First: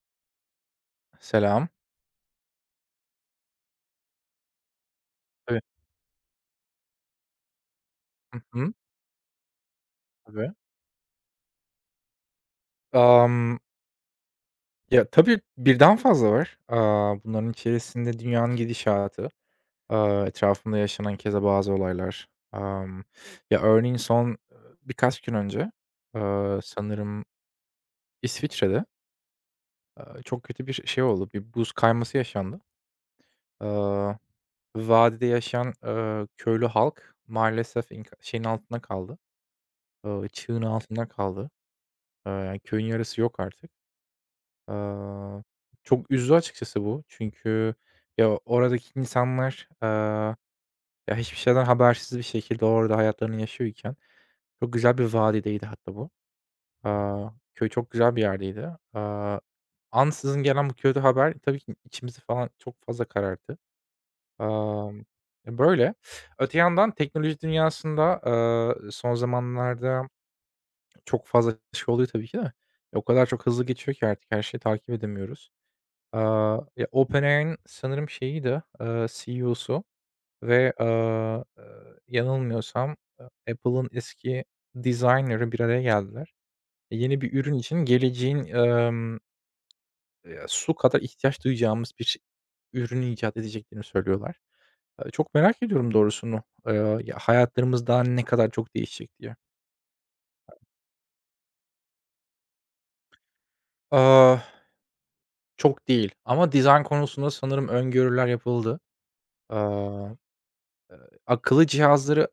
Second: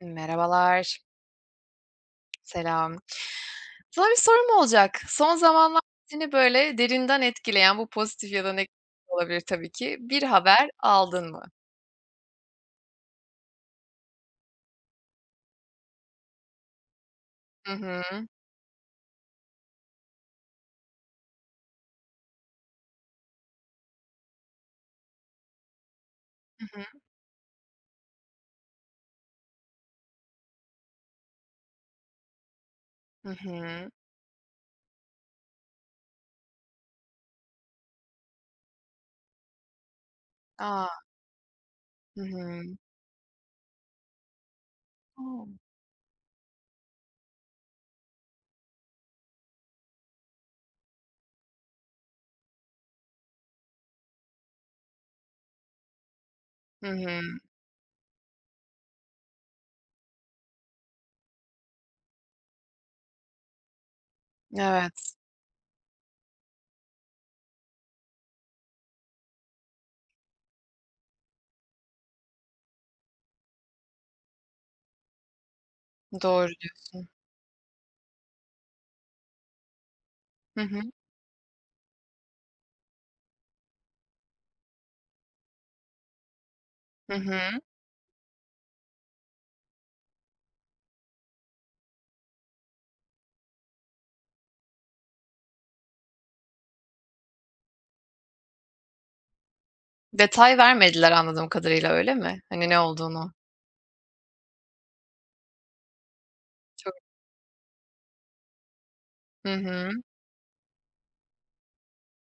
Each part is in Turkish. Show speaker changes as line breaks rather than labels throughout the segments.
Merhabalar,
Selam.
selam. Sana bir sorum olacak. Son
Tabii.
zamanlarda seni böyle derinden etkileyen, bu pozitif
Hı
ya da
hı.
negatif olabilir tabii ki, bir
Tabii.
haber aldın mı?
Amm, tabii birden fazla var. Bunların
Hı hı.
içerisinde dünyanın gidişatı, etrafımda yaşanan keza bazı olaylar. Örneğin son, birkaç gün önce,
Hı hı.
sanırım İsviçre'de, çok kötü bir şey oldu. Bir buz kayması yaşandı.
Hı hı.
Aaa, Vadide yaşayan, köylü halk maalesef şeyin altında kaldı, çığın
A!
altında kaldı.
Hı hı.
Köyün yarısı yok artık. Aaa,
O!
Çok üzdü açıkçası bu. Çünkü oradaki insanlar, hiçbir şeyden habersiz bir şekilde orada hayatlarını yaşıyorken çok güzel bir vadideydi hatta bu.
Hı hı.
Aaa, Köy çok güzel bir yerdeydi. Aaa, Ansızın gelen bu kötü haber tabii ki içimizi falan çok fazla kararttı. Amm,
Evet,
böyle. Öte yandan teknoloji dünyasında, son zamanlarda çok fazla şey oluyor tabii ki de. O kadar çok hızlı geçiyor ki artık her şeyi takip edemiyoruz.
doğru diyorsun.
OpenAI'nin sanırım şeyiydi, CEO'su
Hı
ve,
hı.
yanılmıyorsam, Apple'ın eski designer'ı bir araya geldiler. E,
Hı
yeni bir ürün
hı.
için geleceğin, su kadar ihtiyaç duyacağımız bir ürünü icat edeceklerini söylüyorlar. Çok merak ediyorum doğrusunu. Hayatlarımız daha ne kadar çok değişecek diye.
Detay vermediler anladığım kadarıyla, öyle mi? Hani, ne olduğunu.
Aaa, Çok değil ama dizayn
Çok.
konusunda sanırım öngörüler yapıldı.
Hı hı.
Aaa, Akıllı cihazları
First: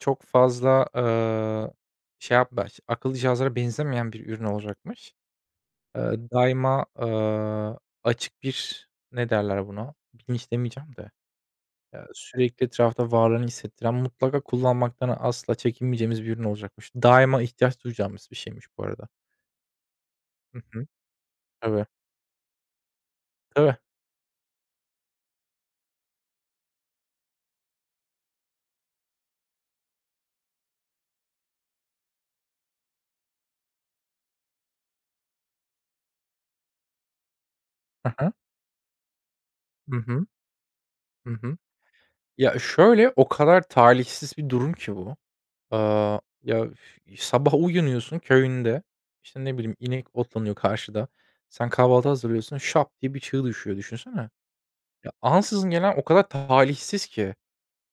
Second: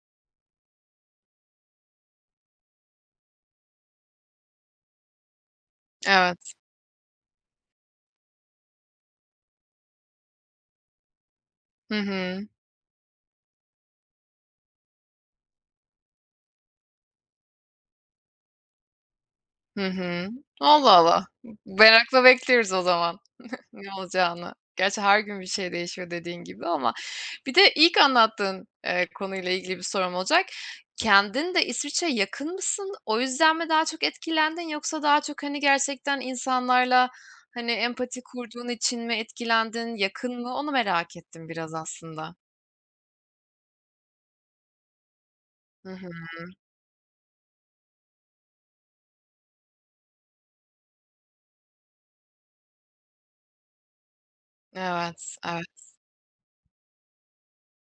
çok fazla, şey yapma akıllı cihazlara benzemeyen bir ürün olacakmış. Eee,
Evet.
Daima, açık bir ne derler buna? Bilinç demeyeceğim de,
Hı hı.
sürekli etrafta varlığını hissettiren, mutlaka kullanmaktan asla çekinmeyeceğimiz bir ürün olacakmış. Daima ihtiyaç duyacağımız bir şeymiş bu arada.
Hı hı.
Hı hı.
Allah Allah.
Tabii,
Merakla bekliyoruz o zaman.
tabii.
Ne olacağını. Gerçi her gün bir şey değişiyor dediğin gibi ama bir de ilk anlattığın, konuyla ilgili bir sorum olacak. Kendin de İsviçre'ye yakın mısın? O yüzden mi daha çok etkilendin yoksa daha çok, hani, gerçekten insanlarla, hani,
Hı
empati
hı.
kurduğun için mi
Hı
etkilendin?
hı.
Yakın mı? Onu merak
Hı
ettim
hı.
biraz aslında.
Ya, şöyle, o kadar talihsiz bir durum ki bu.
Hı hı.
Üf, sabah uyanıyorsun köyünde, işte, ne bileyim, inek otlanıyor karşıda. Sen kahvaltı hazırlıyorsun, şap diye bir çığ düşüyor düşünsene. Ya,
Evet,
ansızın
evet,
gelen o kadar talihsiz ki.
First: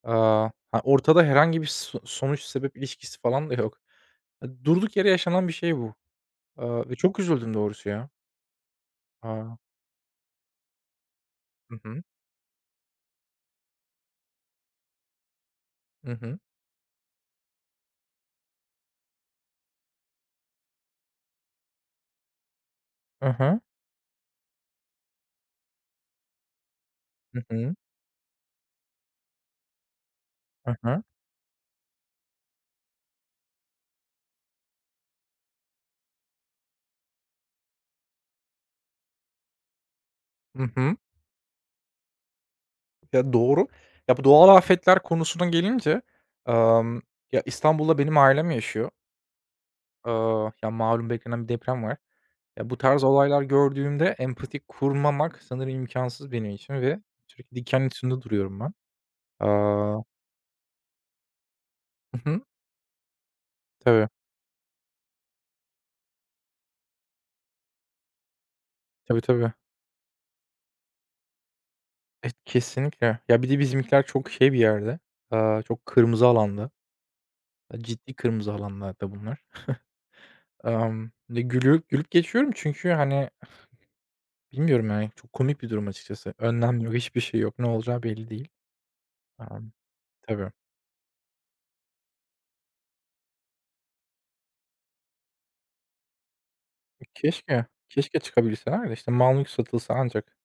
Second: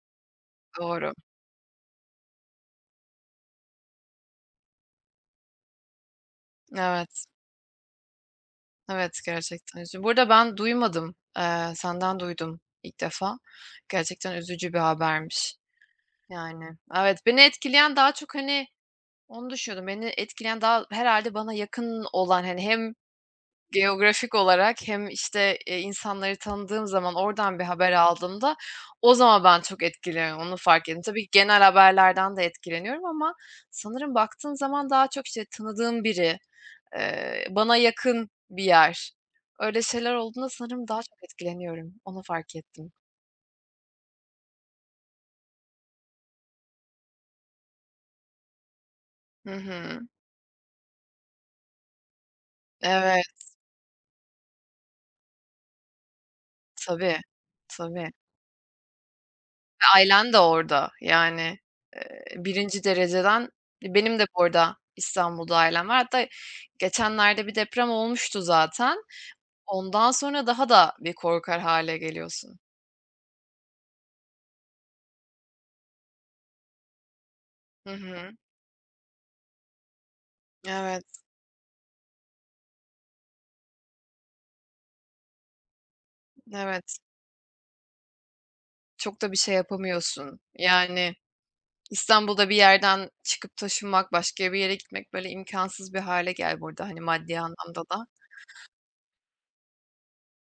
Aaa, ha,
doğru.
ortada herhangi bir sonuç sebep ilişkisi falan da yok. E, durduk yere yaşanan bir şey bu. Ve çok
Evet,
üzüldüm doğrusu ya.
evet,
Aaa,
gerçekten üzücü. Burada ben duymadım.
hı hı,
Senden duydum ilk defa. Gerçekten üzücü bir habermiş.
hı hı,
Yani, evet, beni etkileyen daha çok, hani, onu düşünüyordum. Beni etkileyen daha herhalde bana yakın olan, hani, hem
hı hı,
geografik olarak hem, işte, insanları tanıdığım zaman
hı
oradan bir
hı,
haber aldığımda o zaman ben çok etkileniyorum, onu
hı
fark ettim.
hı,
Tabii ki genel haberlerden de etkileniyorum ama sanırım baktığın zaman daha çok, işte, tanıdığım biri, bana yakın bir yer, öyle şeyler olduğunda
hı
sanırım
hı.
daha çok etkileniyorum. Onu fark ettim.
Ya, doğru. Ya, bu doğal afetler konusuna gelince, amm, İstanbul'da benim ailem yaşıyor.
Hı hı.
Malum beklenen bir deprem var. Ya, bu tarz olaylar
Evet,
gördüğümde empati kurmamak sanırım imkansız benim için ve
tabii.
sürekli diken
Tabii.
üstünde duruyorum ben. Aaa
Ailen de orada yani,
Hı hı.
1. dereceden
Tabii.
benim de bu arada İstanbul'da ailem var. Hatta geçenlerde bir deprem olmuştu zaten.
Tabii, tabii.
Ondan sonra daha da bir korkar hâle
E,
geliyorsun.
kesinlikle. Ya, bir de bizimkiler çok şey bir yerde, çok kırmızı alanda.
Hı
Ciddi
hı.
kırmızı alanlarda bunlar.
Evet,
Gülü gülüp geçiyorum çünkü, hani, bilmiyorum, yani, çok komik bir durum açıkçası. Önlem yok,
evet.
hiçbir şey yok. Ne olacağı belli değil.
Çok da bir şey
Emm
yapamıyorsun.
Tabii.
Yani İstanbul'da bir yerden çıkıp taşınmak, başka bir yere gitmek böyle imkânsız bir hâle gel burada hani maddi
Keşke,
anlamda da.
keşke çıkabilseler de, işte, mal mülk satılsa ancak.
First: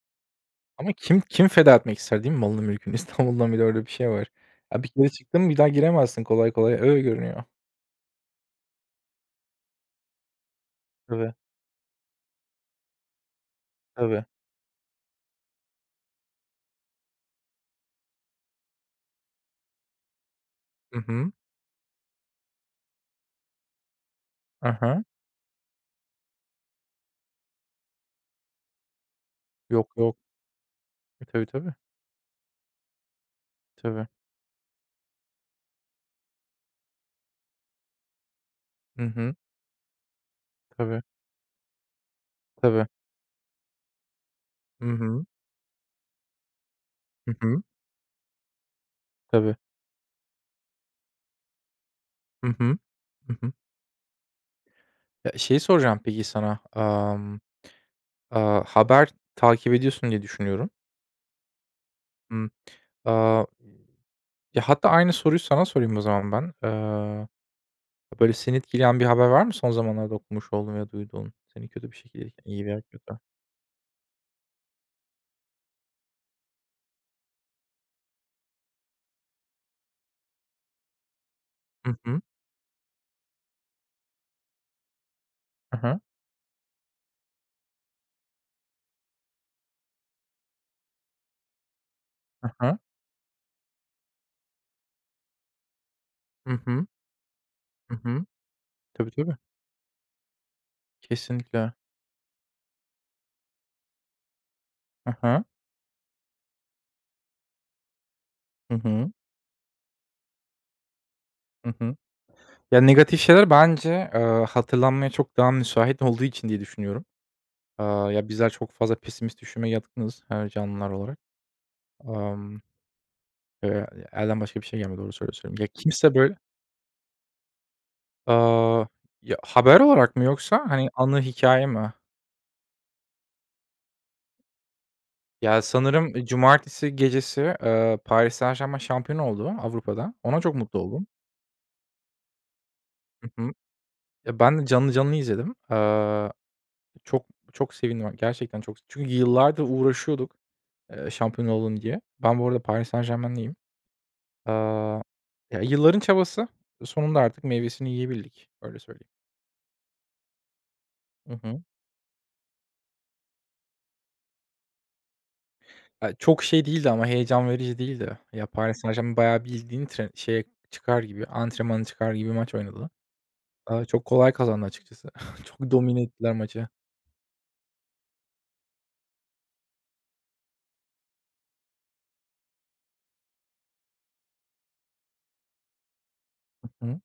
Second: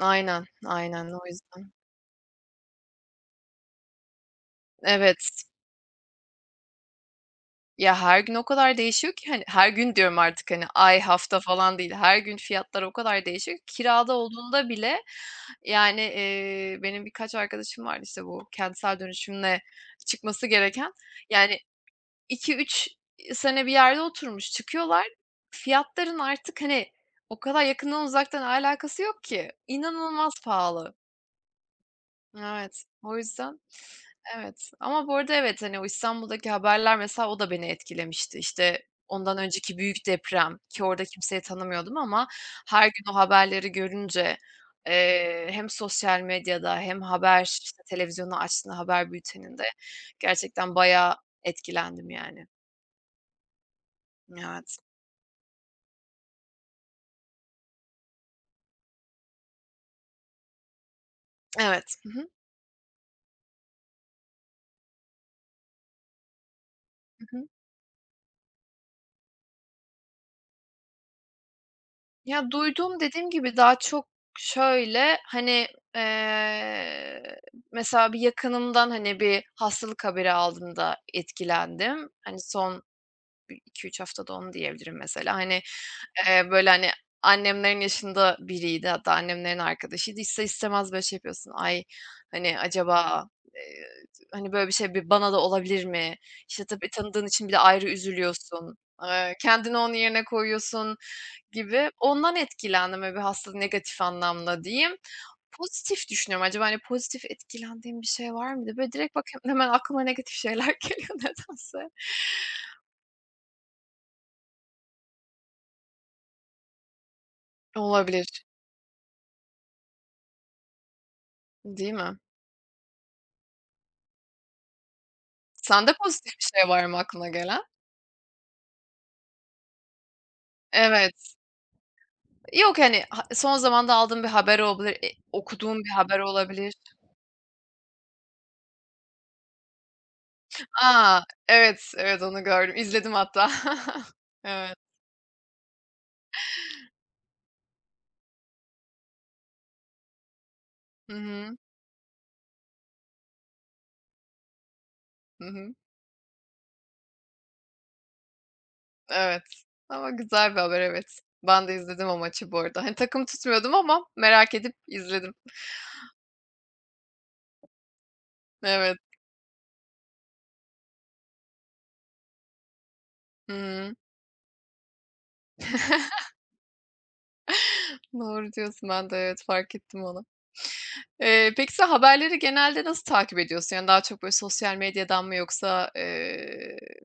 Aynen,
Ama
aynen o
kim
yüzden.
feda etmek ister değil mi malını mülkünü? İstanbul'dan bir de öyle bir şey var. Ya, bir kere çıktın
Evet.
mı bir daha giremezsin kolay kolay. Öyle görünüyor.
Ya, her gün o kadar değişiyor ki, hani, her gün diyorum artık, hani, ay,
Tabii,
hafta falan değil, her gün fiyatlar o kadar değişiyor ki kirada
tabii.
olduğunda bile, yani, benim birkaç arkadaşım var işte, bu kentsel dönüşümle çıkması gereken,
Hı hı.
yani, iki üç sene bir yerde oturmuş,
Hı
çıkıyorlar, fiyatların artık, hani, o kadar yakından uzaktan alakası yok ki.
Yok, yok.
İnanılmaz pahalı.
E, tabii, tabii.
Evet. O yüzden
Tabii.
evet. Ama bu arada evet, hani, o İstanbul'daki haberler mesela o da beni etkilemişti. İşte,
Hı hı.
ondan önceki büyük deprem ki
Tabii,
orada kimseyi tanımıyordum ama her
tabii.
gün o haberleri görünce,
Hı hı.
hem sosyal medyada hem
Hı
haber,
hı.
işte, televizyonu açtığında haber
Tabii.
bülteninde gerçekten bayağı etkilendim yani.
Hı hı. Hı hı.
Evet.
Ya, şey soracağım peki sana. Haber takip ediyorsun diye düşünüyorum.
Evet. Hı hı.
Hımm. Aaa, hatta aynı soruyu sana sorayım o zaman ben. Böyle seni etkileyen bir haber var mı son zamanlarda okumuş olduğun ya duyduğun? Seni kötü bir şekilde
Ya,
etkileyen, iyi veya
duyduğum,
kötü.
dediğim gibi daha çok şöyle, hani, eee, mesela bir yakınımdan, hani, bir hastalık haberi aldığımda
Hı
etkilendim.
hı.
Hani, son iki üç 3 haftada onu diyebilirim mesela. Hani,
Hı hı.
böyle, hani, annemlerin yaşında biriydi, hatta annemlerin arkadaşıydı. İster istemez böyle şey yapıyorsun, "Ay,
Hı
hani,
hı.
acaba, eee, hani, böyle bir şey bir bana da olabilir mi?"
Hı
İşte,
hı.
tabii tanıdığın için bir de ayrı üzülüyorsun.
Tabii, tabii.
Kendini onun yerine koyuyorsun
Kesinlikle.
gibi. Ondan etkilendim, böyle, bilhassa negatif anlamda diyeyim.
Hı hı.
Pozitif düşünüyorum. Acaba, hani, pozitif etkilendiğim bir şey var mıydı?
Hı
Böyle
hı.
direkt bak hemen aklıma negatif şeyler geliyor nedense.
Hı Ya, negatif şeyler bence, hatırlanmaya çok daha müsait olduğu için diye düşünüyorum.
Olabilir,
Bizler çok fazla pesimist düşünmeye yatkınız, her canlılar olarak.
değil mi?
Amm, eee, elden başka bir şey gelmiyor, doğrusunu söyleyeyim. Ya,
Sende
kimse
pozitif
böyle,
bir şey var mı aklına gelen?
aaa, ya, haber olarak mı yoksa, hani, anı
Evet.
hikaye mi?
Yok, yani, ha son zamanda aldığım bir haber olabilir, e
Ya,
okuduğum bir haber
sanırım,
olabilir.
cumartesi gecesi, Paris Saint-Germain şampiyon oldu Avrupa'da. Ona çok mutlu oldum.
A! Evet, evet, onu gördüm. İzledim
Hı
hatta.
hı. Ya, ben de
Evet.
canlı canlı izledim. Çok çok sevindim gerçekten çok çünkü yıllardır uğraşıyorduk,
Hı
şampiyon
hı.
olun diye. Ben bu arada Paris Saint-Germain'liyim. Eee,
Hı hı.
yılların çabası sonunda artık meyvesini yiyebildik, öyle söyleyeyim.
Evet ama güzel bir haber, evet.
Hı hı.
Ben de izledim o maçı bu arada. Hani takım tutmuyordum ama merak edip izledim.
Ya, çok şey değildi ama heyecan verici değildi. Ya, Paris
Evet.
Saint-Germain bayağı bildiğin tren şeye çıkar gibi, antrenmanı çıkar gibi maç oynadı.
Hı hı.
Çok kolay kazandı açıkçası. Çok domine ettiler maçı.
Doğru diyorsun. Ben de evet, fark ettim onu. Peki sen haberleri genelde nasıl takip ediyorsun? Yani daha çok böyle sosyal medyadan mı yoksa,
Hı hı.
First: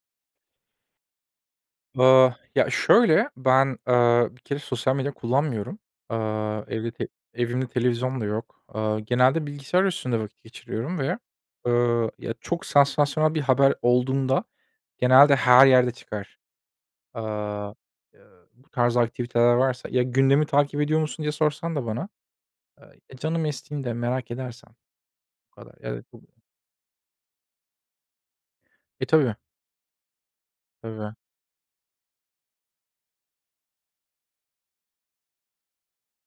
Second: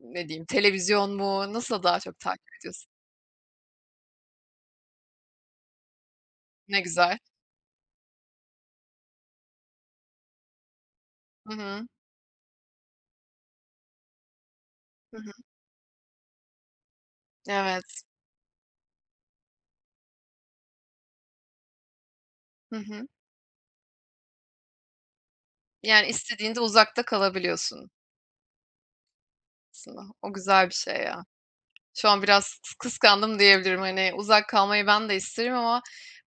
ne diyeyim, televizyon mu? Nasıl daha çok takip ediyorsun?
Şöyle, ben, bir kere sosyal medya kullanmıyorum. Aaa,
Ne
evde te
güzel.
evimde televizyon da yok. Genelde bilgisayar üstünde vakit geçiriyorum ve,
Hı hı.
ya, çok sansasyonel bir haber olduğunda
Hı hı.
genelde her yerde çıkar. Aaa,
Evet.
eee, bu tarz aktiviteler varsa ya, gündemi takip ediyor musun diye sorsan da bana,
Hı hı.
e, canım estiğinde merak edersem bu kadar. Evet,
Yani
bu
istediğinde uzakta kalabiliyorsun
E, tabii,
aslında. O güzel bir şey
tabii.
ya. Şu an biraz kıskandım diyebilirim. Hani, uzak kalmayı ben de isterim ama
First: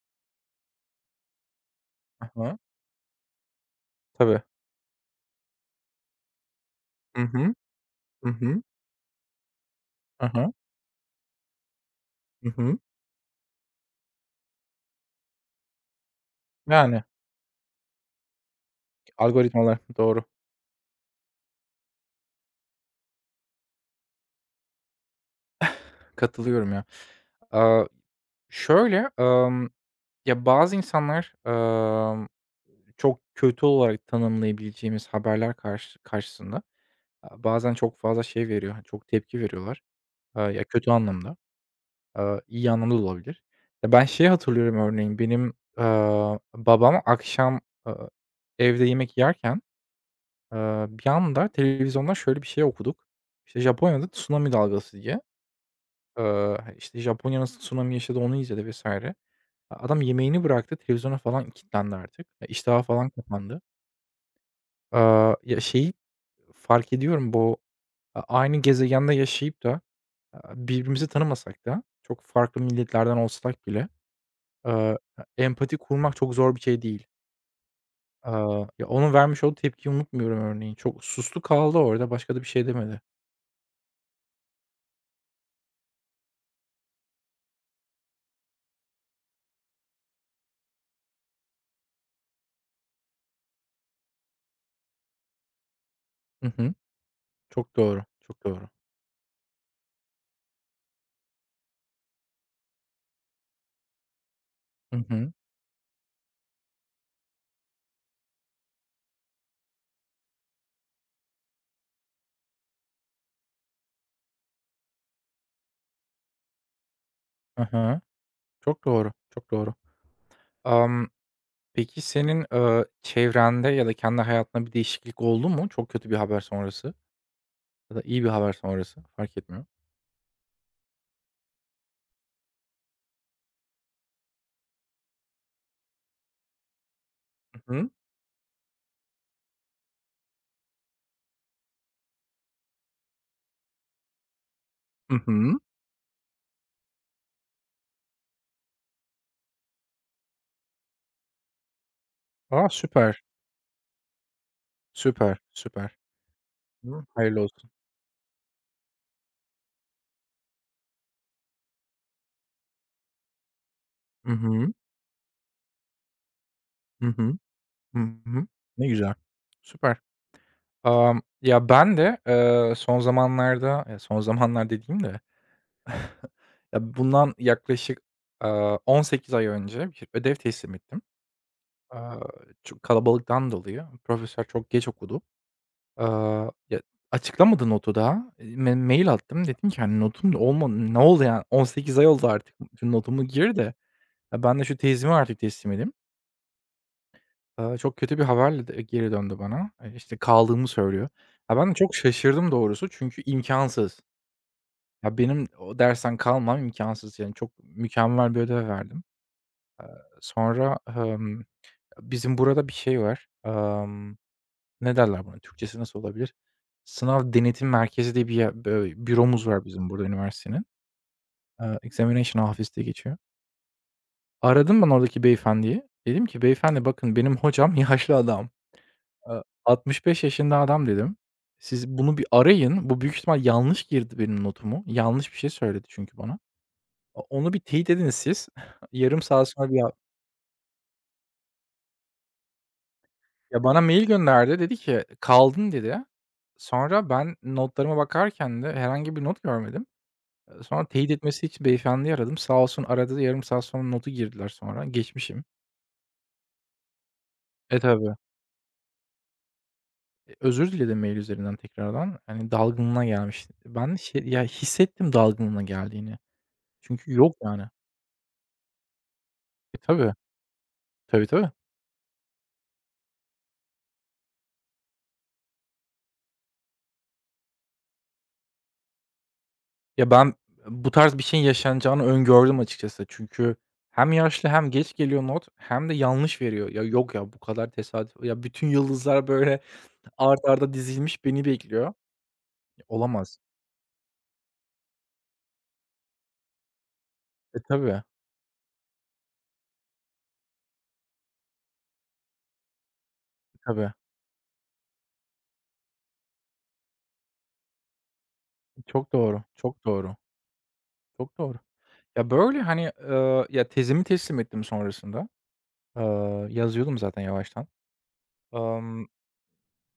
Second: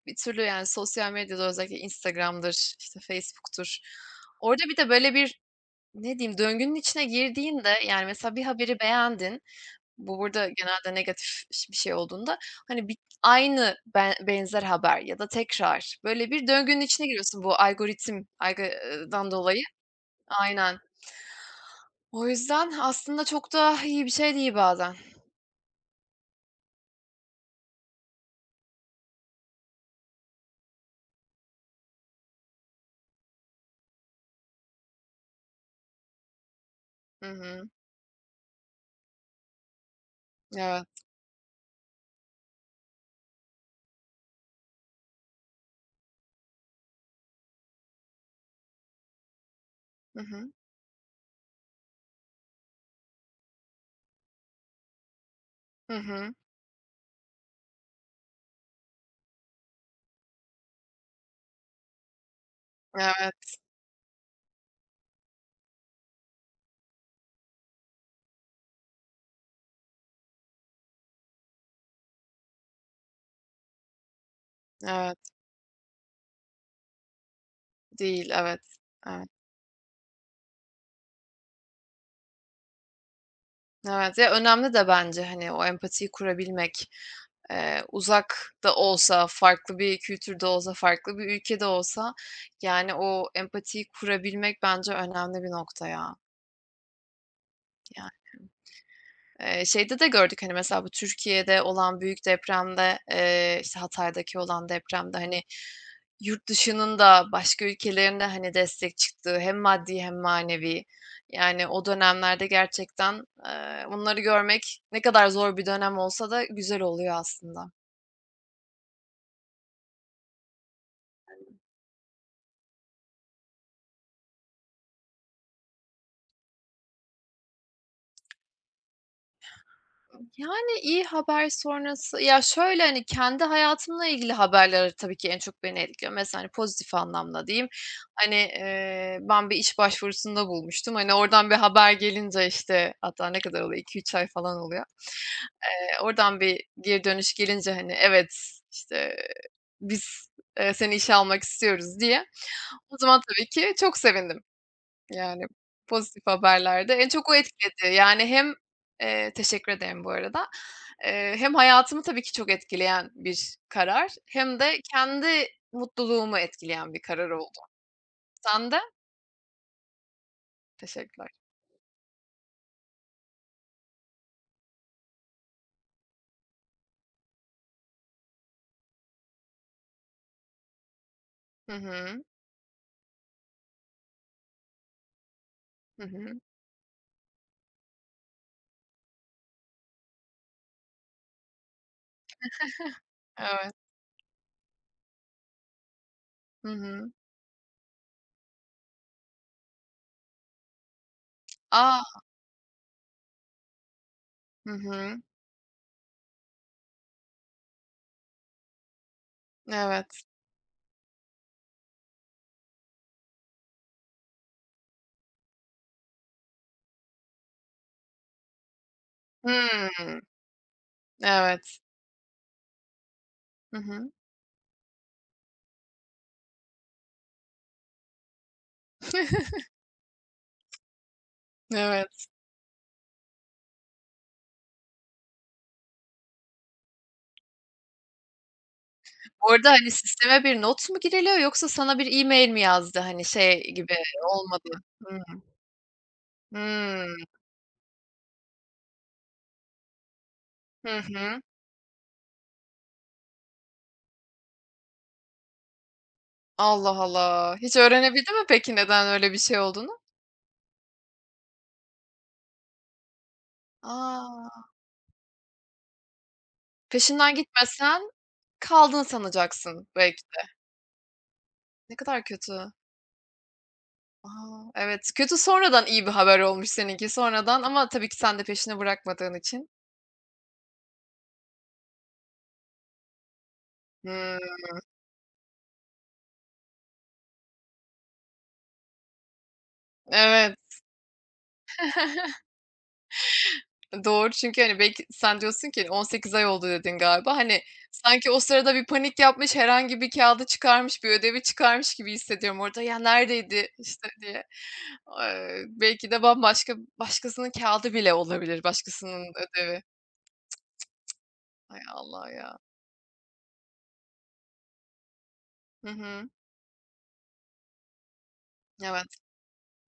bir türlü, yani, sosyal medyada özellikle
Hı hı.
Instagram'dır, işte, Facebook'tur.
Tabii.
Orada bir de böyle bir, ne diyeyim, döngünün içine
Hı hı.
girdiğinde, yani,
Hı
mesela bir
hı.
haberi beğendin, bu
Hı
burada
hı.
genelde negatif bir şey olduğunda,
Hı hı.
hani, bir aynı ben benzer haber ya da tekrar, böyle bir döngünün
Yani,
içine giriyorsun bu algoritmadan dolayı.
algoritmalar, doğru.
Aynen. O yüzden aslında çok da iyi bir şey değil bazen.
Katılıyorum ya. Aaa, şöyle, emm, ya, bazı insanlar, çok kötü olarak tanımlayabileceğimiz haberler karşısında,
Hı hı.
bazen çok fazla şey veriyor, hani, çok tepki veriyorlar. Ya, kötü
Evet.
anlamda, iyi anlamda da olabilir. Ya, ben şeyi hatırlıyorum örneğin, benim, babam akşam, evde yemek yerken,
Hı hı.
bir anda televizyonda şöyle bir şey okuduk. İşte, Japonya'da tsunami dalgası diye.
Hı hı.
Hani, işte, Japonya nasıl tsunami yaşadı, onu izledi vesaire. Adam yemeğini bıraktı, televizyona falan kilitlendi artık. E, iştahı falan
Evet,
kapandı. Şeyi fark ediyorum bu aynı gezegende yaşayıp da, birbirimizi tanımasak da çok farklı milletlerden olsak bile, aaa,
evet.
e empati kurmak çok zor bir şey değil.
Değil, evet.
Onun
Evet,
vermiş olduğu tepkiyi unutmuyorum örneğin. Çok sustu kaldı orada, başka da bir şey demedi.
evet. Ya, önemli de bence, hani, o empatiyi kurabilmek. Uzak da olsa, farklı bir kültürde olsa, farklı bir ülkede olsa, yani, o empatiyi kurabilmek bence önemli bir nokta ya,
Hı hı. Çok doğru, çok
yani.
doğru.
Şeyde de gördük, hani, mesela bu Türkiye'de olan büyük depremde, işte, Hatay'daki olan
Hı
depremde,
hı.
hani, yurt dışının da başka ülkelerinde hani, destek çıktığı hem maddi hem manevi. Yani, o dönemlerde gerçekten, bunları görmek ne kadar zor bir dönem olsa da güzel oluyor aslında.
Hı Çok doğru, çok doğru. Amm Peki senin, çevrende ya da kendi hayatında bir değişiklik oldu mu çok kötü bir haber sonrası ya da iyi bir haber sonrası fark etmiyor?
Yani, iyi haber sonrası ya, şöyle, hani, kendi hayatımla ilgili haberler tabii ki en çok beni etkiliyor. Mesela, hani, pozitif anlamda diyeyim,
Hı hı.
hani, ben bir iş başvurusunda bulmuştum. Hani, oradan bir haber gelince, işte, hatta ne kadar oluyor, iki üç ay falan oluyor.
Hı hı.
Oradan bir geri dönüş gelince, hani, evet, işte, biz, seni işe almak istiyoruz diye,
A,
o
süper,
zaman tabii ki çok sevindim.
süper,
Yani,
süper.
pozitif haberler de
Hı,
en çok o
hayırlı olsun.
etkiledi. Yani hem teşekkür ederim bu arada. Hem hayatımı tabii ki çok etkileyen bir karar
Hı
hem
hı.
de kendi mutluluğumu etkileyen bir
Hı
karar
hı.
oldu.
Hı hı.
Sen de?
Ne güzel. Süper.
Teşekkürler.
Ben de, son zamanlarda ya, son zamanlar dediğim de ya, bundan yaklaşık, 18 ay önce bir ödev teslim ettim.
Hı
Aaa,
hı.
Çok kalabalıktan dolayı profesör çok geç okudu.
Hı hı.
Aaa, ya, açıklamadı notu daha. Me mail attım. Dedim ki, hani, "Notum da olma ne oldu yani? 18 ay oldu artık. Şu notumu gir
Evet.
de, ya, ben de şu tezimi artık teslim edeyim."
Hı hı.
Çok kötü bir haberle de geri döndü bana. İşte, kaldığımı söylüyor. Ya, ben de çok
A!
şaşırdım doğrusu çünkü imkânsız.
Hı
Ya,
hı.
benim o dersten kalmam imkânsız. Yani, çok mükemmel bir ödev verdim.
Evet.
Sonra, bizim burada bir şey var. Ne derler buna? Türkçesi nasıl olabilir? Sınav Denetim Merkezi diye bir yer böyle büromuz var bizim burada
Hımm.
üniversitenin.
Evet.
Examination Office diye geçiyor.
Hı hı.
Aradım ben oradaki beyefendiyi. Dedim ki, "Beyefendi bakın benim hocam yaşlı adam. 65 yaşında adam." dedim. "Siz bunu bir
Evet.
arayın. Bu büyük ihtimal yanlış girdi benim notumu. Yanlış bir şey söyledi çünkü bana. Onu bir teyit edin siz." Yarım saat
Bu
sonra
arada,
bir
hani,
a
sisteme bir not mu giriliyor yoksa sana bir e-mail mi yazdı? Hani,
ya
şey
bana
gibi
mail gönderdi.
olmadı.
Dedi ki,
Hımm.
"Kaldın." dedi. Sonra
Hımm.
ben notlarıma bakarken de herhangi bir not görmedim. Sonra
Hı
teyit
hı.
etmesi için beyefendiyi aradım. Sağ olsun aradı, yarım saat sonra notu girdiler sonra. Geçmişim.
Allah Allah. Hiç
E, tabii.
öğrenebildi mi peki neden öyle bir şey olduğunu?
E, özür diledim mail üzerinden tekrardan. Hani dalgınlığına gelmiş. Ben şey ya
A!
hissettim dalgınlığına geldiğini. Çünkü
Peşinden
yok yani.
gitmesen kaldın
E,
sanacaksın
tabii.
belki de.
Tabii, tabii.
Ne kadar kötü. A! Evet, kötü sonradan iyi bir haber olmuş seninki sonradan ama tabii ki sen de peşini bırakmadığın için.
Ya, ben bu tarz bir şeyin yaşanacağını öngördüm açıkçası. Çünkü hem
Hımm,
yaşlı hem geç geliyor not hem de yanlış veriyor. Ya, yok ya bu kadar tesadüf ya bütün yıldızlar böyle art
evet.
arda dizilmiş beni bekliyor. Ya olamaz.
Doğru çünkü, hani, belki sen diyorsun ki 18 ay oldu dedin galiba.
E,
Hani,
tabii,
sanki o sırada bir panik yapmış, herhangi bir kağıdı çıkarmış, bir ödevi çıkarmış gibi hissediyorum orada. "Ya, neredeydi?"
tabii.
işte, diye. Belki de bambaşka başkasının kağıdı bile olabilir,
Çok
başkasının
doğru,
ödevi.
çok doğru. Çok doğru.
Ay Allah ya.
Ya, tezimi teslim ettim sonrasında.
Hı hı.
Yazıyordum zaten yavaştan. Emm,
Evet.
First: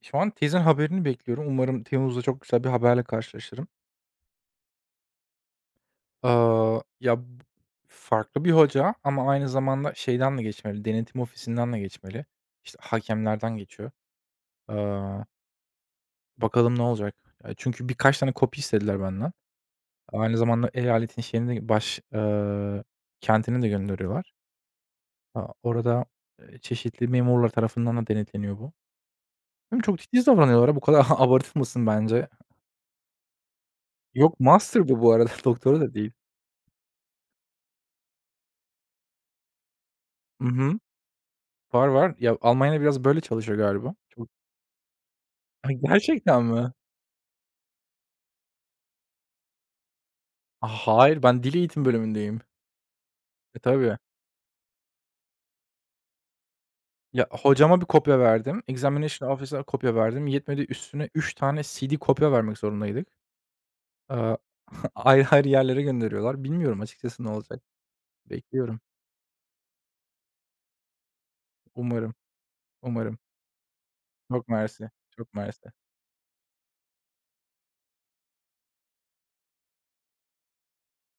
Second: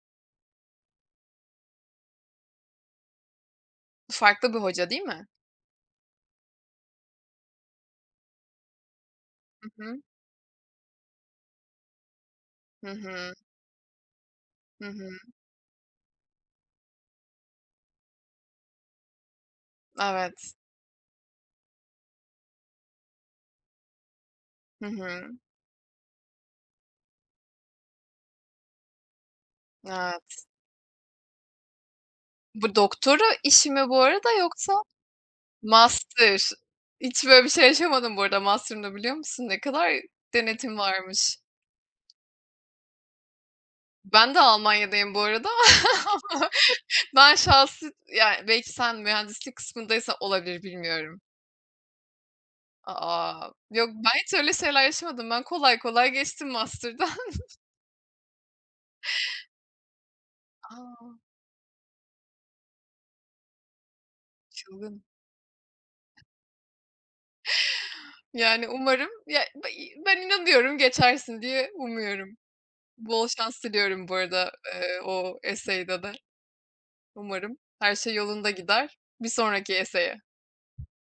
Şu an tezin haberini bekliyorum. Umarım temmuzda çok güzel bir haberle karşılaşırım.
Farklı bir hoca değil mi?
Ya, b farklı bir hoca ama aynı
Hı
zamanda
hı.
şeyden de geçmeli, denetim ofisinden de geçmeli. İşte,
Hı hı.
hakemlerden geçiyor.
Hı hı.
Eee, Bakalım ne olacak? Ya, çünkü birkaç tane kopya istediler benden. Aynı
Evet.
zamanda eyaletin şeyini de baş kentini de gönderiyorlar.
Hı hı.
A, orada, çeşitli memurlar tarafından da denetleniyor bu. Hem çok titiz
Evet.
davranıyorlar bu kadar abartılmasın bence.
Bu doktora işi mi bu arada
Yok,
yoksa?
master bu, bu arada, doktora da değil.
Master. Hiç böyle bir şey yaşamadım bu arada master'ımda biliyor musun? Ne kadar denetim
Hı
varmış.
Var, var. Ya, Almanya biraz böyle çalışıyor galiba. Çok
Ben de Almanya'dayım bu arada
Ha, gerçekten
ama
mi?
ben şahsi yani belki sen mühendislik kısmındaysan olabilir
A,
bilmiyorum.
hayır, ben dil eğitim bölümündeyim.
A!
E,
Yok,
tabii.
ben hiç öyle şeyler yaşamadım. Ben kolay kolay geçtim master'dan.
Ya, hocama bir kopya verdim. Examination Officer'a kopya verdim. Yetmedi, üstüne
A!
3 tane CD kopya vermek zorundaydık. Aaa,
Çılgın.
ayrı ayrı yerlere gönderiyorlar. Bilmiyorum açıkçası ne olacak.
Yani
Bekliyorum.
umarım ya be ben inanıyorum geçersin diye
Umarım,
umuyorum.
umarım.
Bol şans diliyorum bu
Çok
arada,
mersi, çok
o
mersi.
essay'de de. Umarım her şey yolunda gider. Bir sonraki essay'e.